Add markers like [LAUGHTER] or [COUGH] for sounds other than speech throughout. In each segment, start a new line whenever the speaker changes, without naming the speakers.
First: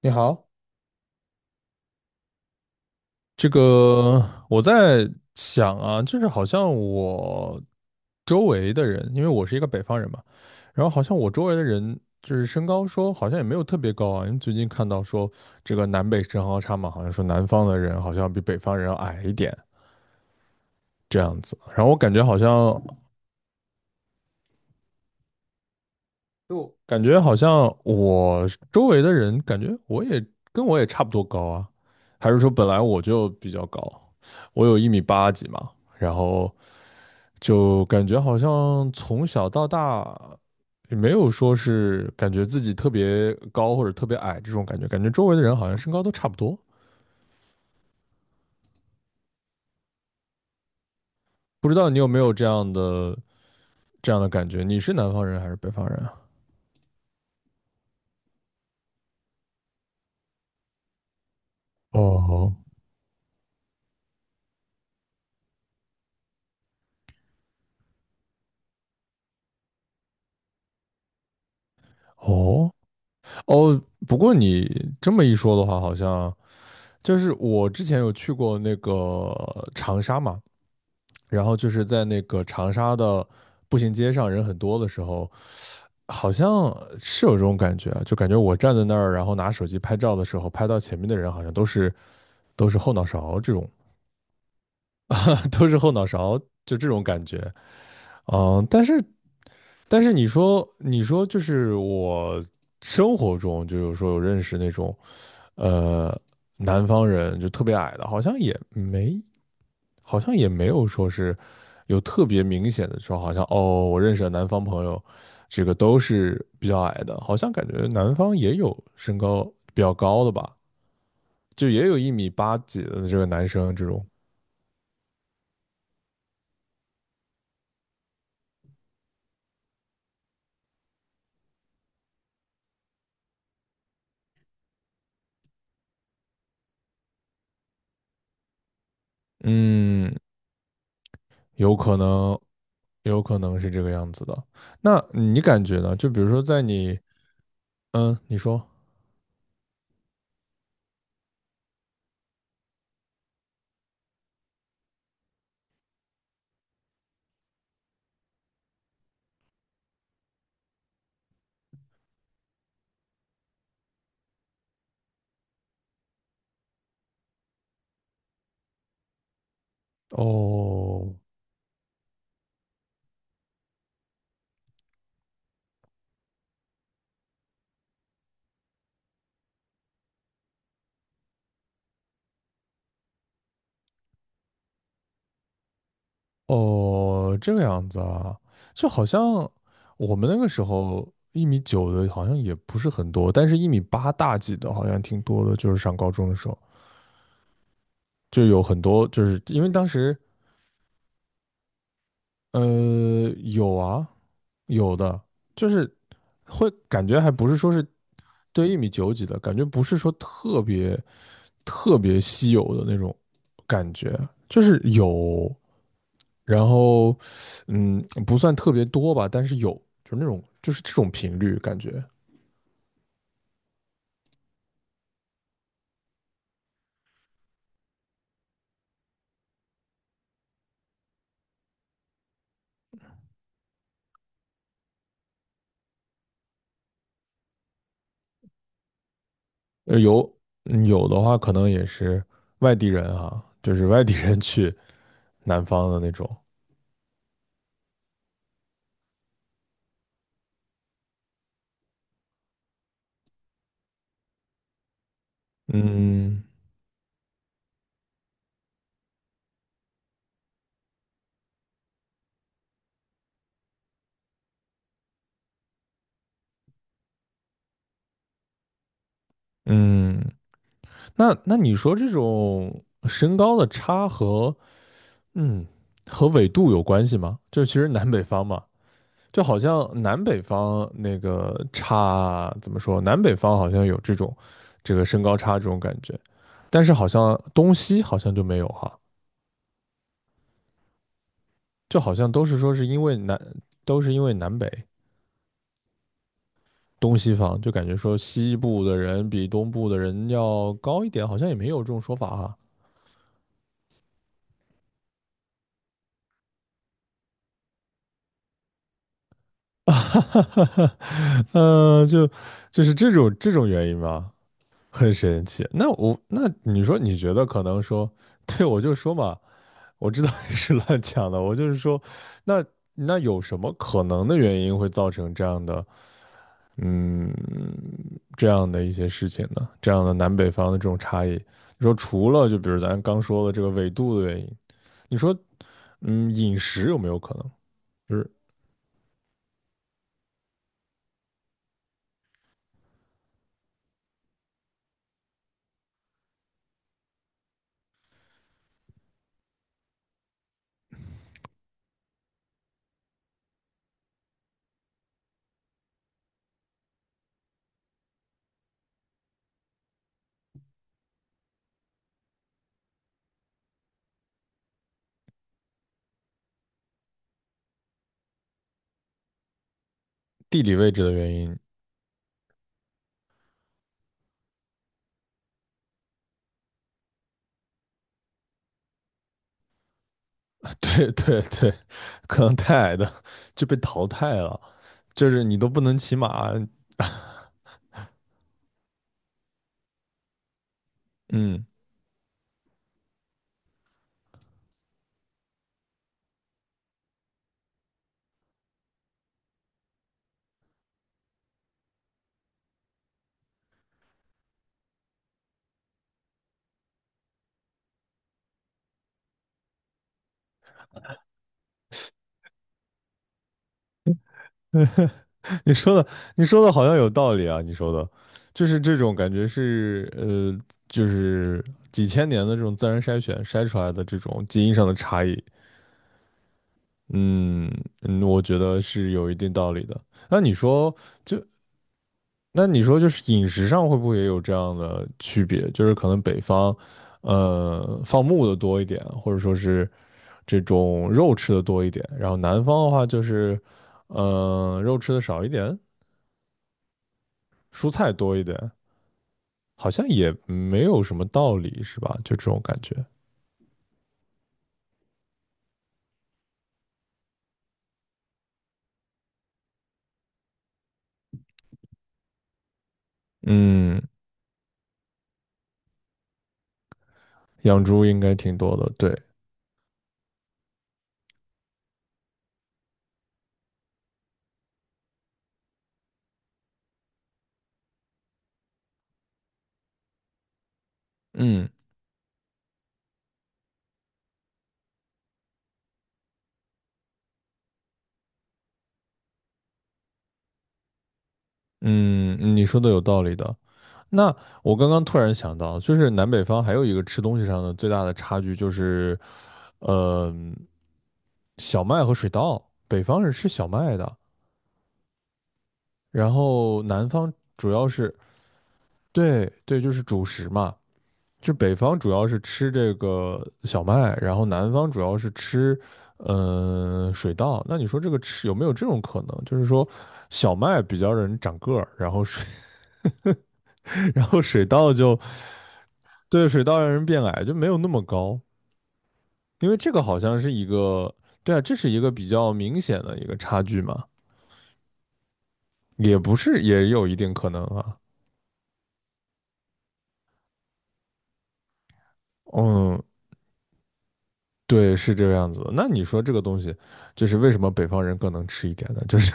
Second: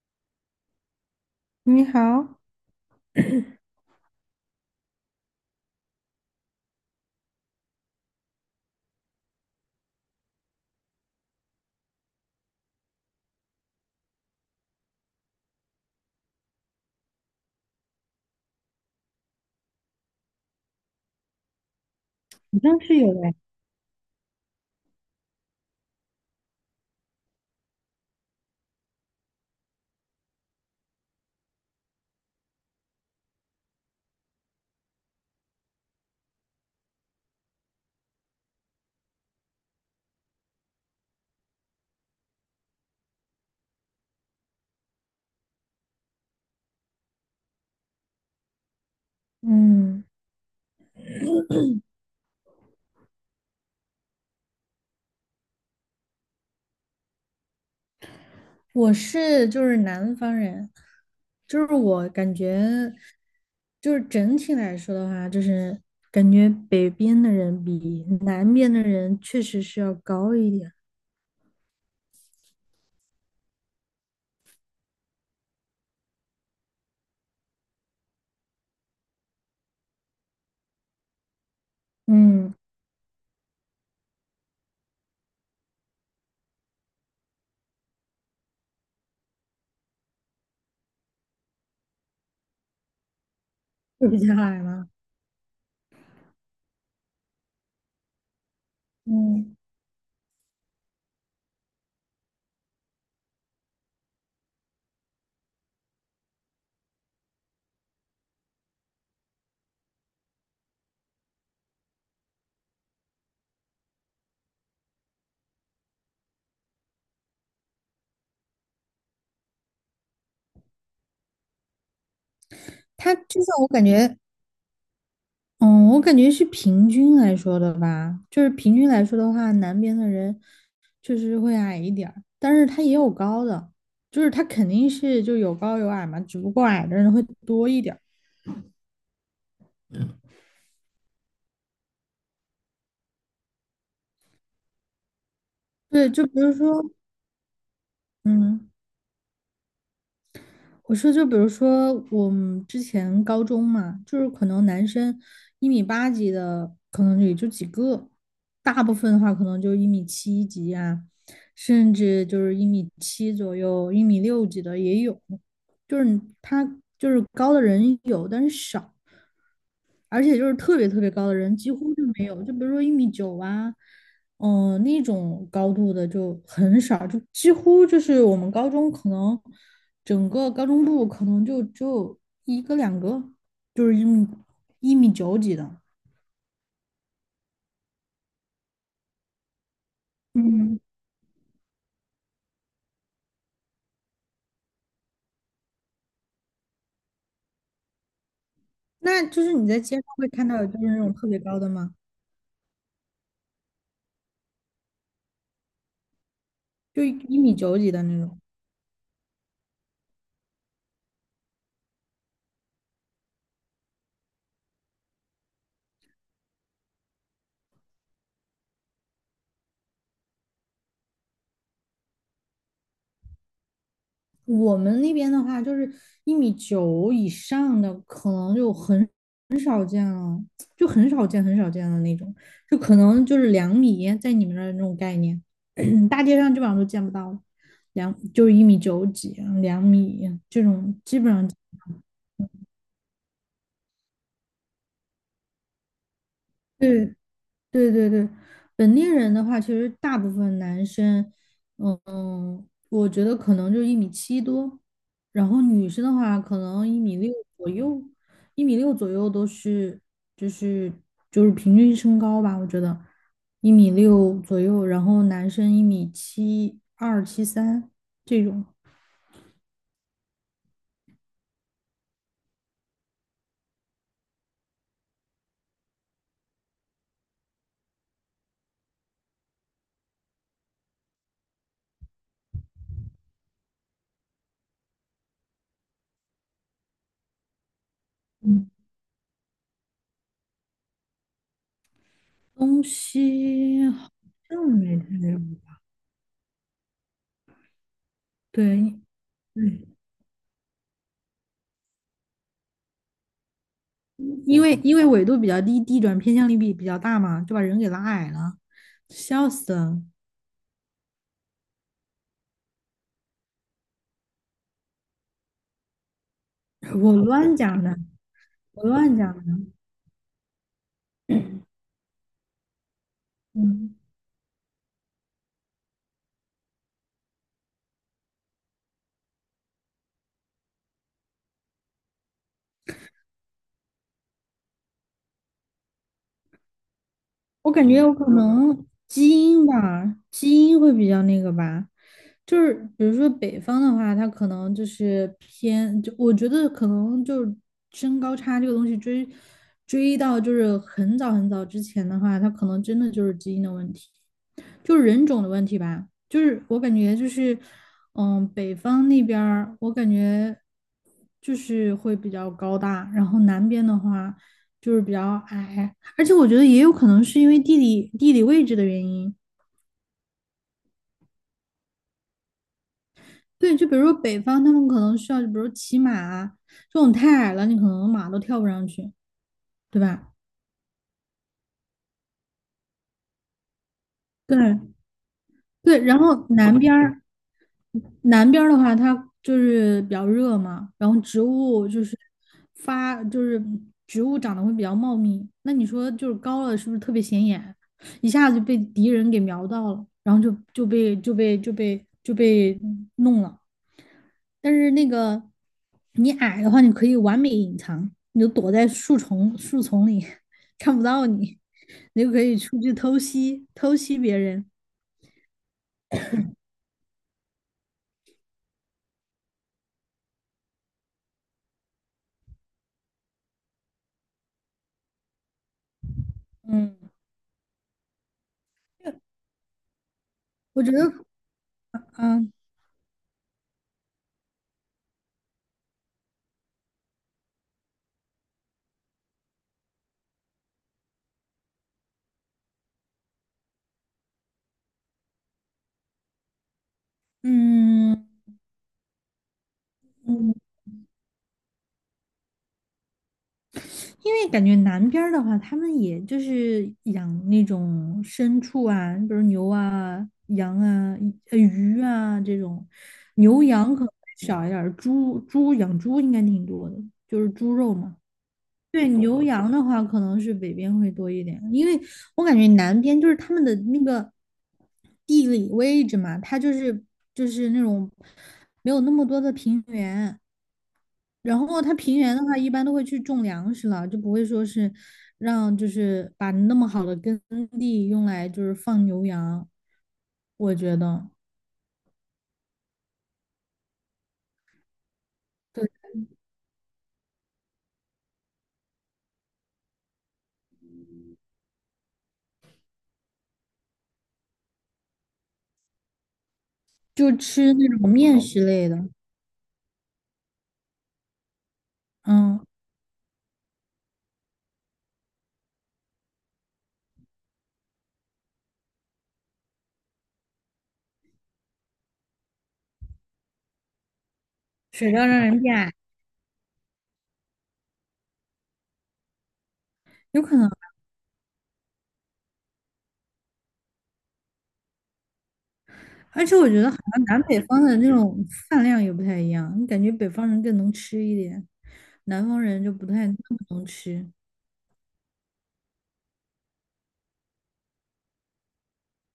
你好，
你好，好
这个我在想啊，就是好像我周围的人，因为我是一个北方人嘛，然后好像我周围的人就是身高说好像也没有特别高啊，因为最近看到说这个南北身高差嘛，好像说南方的人好像比北方人要矮一点这样子，然后我感觉好像
像是有哎，
就感觉好像我周围的人感觉我也差不多高啊，还是说本来我就比较高，我有一米八几嘛，然后。就感觉好像从小到大也没有说是感觉自己特别高或者特别矮这种感觉，感觉周围的人好像身高都差不多。
嗯，
不知道你有没有这样的感觉？你是南方人还是北方人啊？
我是就是南方人，就是我感
哦。
觉，就是整体来说的话，就是感觉北边的人比南边的人确实是要高一点。
哦哦，不过你这么一说的话，好像就是我之前有去过那个长沙嘛，然后就是在那个
嗯，
长沙的步行街上人很多的时候，好像是有这种感觉啊，就感觉我站在那儿，然后拿手机拍照的时候，拍到前面的人好像都是后脑勺这种，
嗯比较矮吗？
[LAUGHS] 都是后脑勺就这种感觉。嗯，但是
嗯，
你说就是我生活中就有时候有认识那种呃南方人就特别矮的，好像也没有说是有特别明显的说，好像哦，我认识的南方朋友，这个都是比较矮的，好像感觉南方也有身高比较高的吧，就也有一米八几的
他
这个
就
男
像我
生这
感
种。
觉，嗯，我感觉是平均来说的吧，就是平均来说的话，南边的人确实会矮一点儿，但是他也有高的，就是他肯定是就有高有矮嘛，只不过矮的人会多一点儿
嗯，有可能，有可能是这个样子的。那你感觉呢？就
对，
比
就
如
比
说
如
在
说，
你，嗯，你说，
嗯。我说，就比如说我们之前高中嘛，就是可能男生一米八几的，可能也就几个，大部分的话可能就一米七几啊，甚至就是一米七左右、一米六几的也有，就是他就是高的人有，但是少。而且就是特别特
哦。
别高的人几乎就没有，就比如说一米九啊，那种高度的就很少，就几乎就是我们高中可能整个高中部可能就只有一个两个，就是一米九几的。
哦，这个样子啊，就好像我们那个时
嗯，
候一米九的，好像也不是很多，但是1米8大几的，好像挺多的。就是上高中的时候，就有很多，就
那
是
就是
因为
你在
当
街上
时
会看到有就是那种特别高的吗？
呃有啊，有的，就是会
就
感觉还
一
不
米
是说
九
是
几的那种。
对1米9几的感觉，不是说特别特别稀有的那种感觉，就是有。然后，嗯，不算特别多吧，但是有，就是那种就是这种频率感觉。
我们那边的话，就是一米九以上的，可能就很少见了，就很少见、很少见的那种，就可能就是两米，在你们那儿那种概念，[CLEARS THROAT] [COUGHS] 大街上基本上都见不到了。就是一米九几、两米
有，
这种，
有
基
的
本
话
上
可能也是外地人啊，就是外地人去南方的那种。
对对对对，本地人的话，其实大部分男生，我觉得可能就一米七多，然后女生的话，
嗯
可能一米六左右，都是，就是平均身高吧，我觉得一米六左右，然后男生一米七二、七三这种
嗯，那你说这种身高的差嗯和纬度有关系吗？就其实南北方嘛，就好像南北方那个差怎么说？南北方好像有这种这个身高差这种感觉，但是好像东西好像就没有
嗯
哈，就好像都是说
东
是因为南
西
都
好
是因为南
像
北
没太有，
东西方，就感觉说西部的
对。
人比东部
对
的人要高一点，好像也没有这种说法哈。
因为纬度比较低，地转偏向力比较大嘛，就把人给拉矮了，笑死
[LAUGHS] 哈
了！
哈哈哈。呃，就就是这种这种原因吧，很神奇。那你说
[LAUGHS] 我
你觉得
乱
可能
讲的，
说，对，我
我
就说
乱讲
嘛。
的，
我知道你是乱讲的，我就是说，那那有什么
嗯。
可能的原因会造成这样的，嗯，这样的一些事情呢？这样的南北方的这种差异，你说除了就比如咱刚说的这个纬度的原因，你说，嗯，饮食有没有可能，
我感觉有
就
可
是
能基因吧，基因会比较那个吧，就是比如说北方的话，他可能就是偏，就我觉得可能就是身高差这个东西追到就是很早很早之前的话，他可能真的就是基因的问题，就是人种的问题吧。就是我感觉就是，北方那边儿我感觉就是会比较高大，然后南边的话就是比较矮。而且我觉得也有可能是因为地理位置的原因。
地理位置的原因？
对，就比如说北方，他们可能需要，比如骑马啊，这种太矮了，你可能马都跳不上去，对吧？
[LAUGHS] 对对对，可能太矮的 [LAUGHS] 就被淘汰了，
对
就是你都不能
对，
骑
然后
马。
南边儿的话，它就是比较热嘛，然后
[LAUGHS]
植
嗯，
物就是发，就是植物长得会比较茂密。那你说就是高了，是不是特别显眼？一下子就被敌人给瞄到了，然后就被弄了。但是那个你矮的话，你可以完美隐藏，你就躲在树丛树丛里，[LAUGHS] 看不到你，你就可以出去偷袭偷袭别人。
你说的，你说的好像有道理啊！你说的，就是这种感觉是，就是几千年的这种自然筛选筛出来的这种基因上的差异。
嗯，
嗯嗯，我觉得是有一定道理的。那你
我觉
说，
得，
就
嗯
就是饮食上会不会也有这样的区别？就是可能北方，放牧的多一点，或者说是这种肉吃的多一点，然后南方的话就是，肉吃的少一点，蔬菜
嗯。
多一点。好像也
嗯，
没有什么道理，是吧？就这种感觉。
因为感觉南边儿的话，他们也就是养那种牲畜啊，比如牛啊、羊啊、鱼啊这种，牛羊
嗯，
可能少一点儿，猪养猪应该挺多的，就是猪
养
肉
猪
嘛。
应该挺多的，
对，
对。
牛羊的话可能是北边会多一点，因为我感觉南边就是他们的那个地理位置嘛，它就是那种没有那么多的平原。然
嗯
后它平原的话，一般都会去种粮食了，就不会说是让就是把那么好的耕地用来就是放牛羊。我觉得，
嗯，你说的有道理的。那我刚刚突然想到，
对，
就是南北方还有一个吃东西上的最大的差距，就是呃，小麦和水稻。北方是吃小麦的，然后南方
就
主
吃
要
那种
是
面食类的，
对对，就是主食嘛。就北方主要是
嗯，
吃这个小麦，然后南方主要是吃，水稻。那你说这个吃有没有这种可能？就是说，小麦比较让人长个儿，然后水，[LAUGHS] 然后水稻
水
就，
稻让人变矮，
对，水稻让人变矮，就没有那么高。因为这个好像
有
是
可
一
能。
个，对啊，这是一个比较明显的一个差距嘛，也不
而且
是，
我觉
也
得好
有一
像
定
南
可
北
能
方
啊。
的那种饭量也不太一样，你感觉北方人更能吃一点，南方人就
嗯，
不太那么能吃。
对，是这个样子的。那你说这个东西，就是为什么北方人更能吃一点呢？就是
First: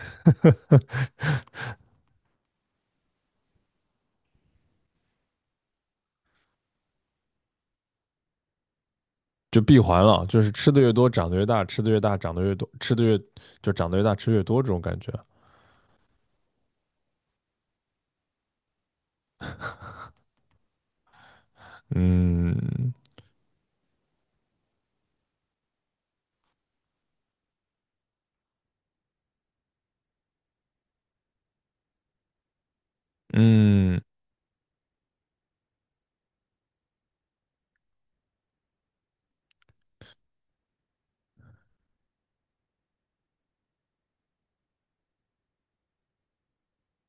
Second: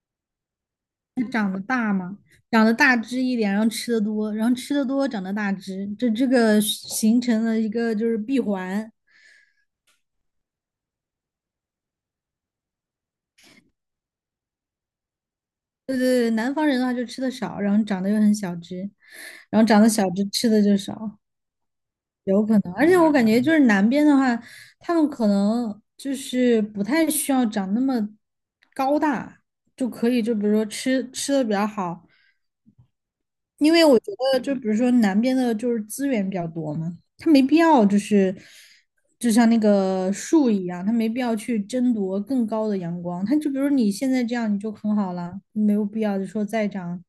长得大只一点，然后吃的多，然后吃的多，长得大只，这个形成了一个就是闭环。
就闭环了，就是吃的越多长得越大，吃的越大长得越多，吃的越就长得越大吃越多这种感觉。
对对对，南方人的话就吃的少，然后长得又很小只，然后长得小只吃的就少，有可能。而
嗯
且我感觉就是南边的话，他们可能就是不太需要长那么高大，就可以就比如说吃的比较好，因为
嗯
我觉得就比如说南边的就是资源比较多嘛，他没必要就是就像那个树一样，他没必要去争夺更高的阳光。他就比如你现在这样你就很好了，没有必要就说再长。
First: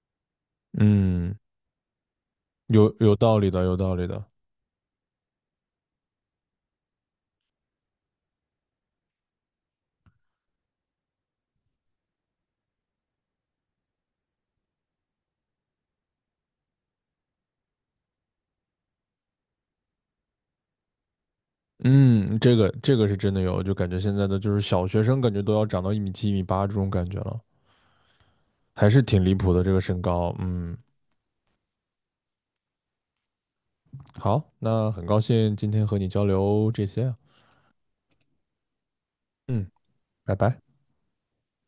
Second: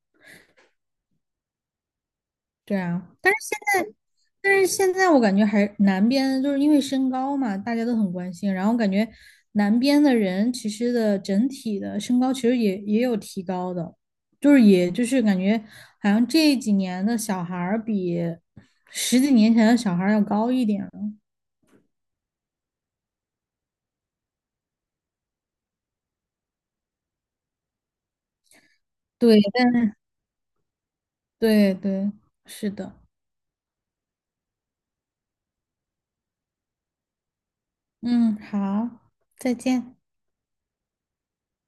嗯，
对
有
啊，
有
但
道理
是
的，有道理的。
现在我感觉还南边就是因为身高嘛，大家都很关心，然后感觉南边的人其实的整体的身高其实也有提高的，就是也就是感觉好像这几年的小孩儿比十几年前的小孩儿要高一点了。
嗯，这个是真的有，就感觉现在的就是小学生感觉都要长到1米7、一米八这种感觉了，还是挺离谱
对
的这个身高。嗯，
对对，是的，
好，那很高兴今天和你交流这些啊。
嗯，好，再
嗯，
见。
拜拜。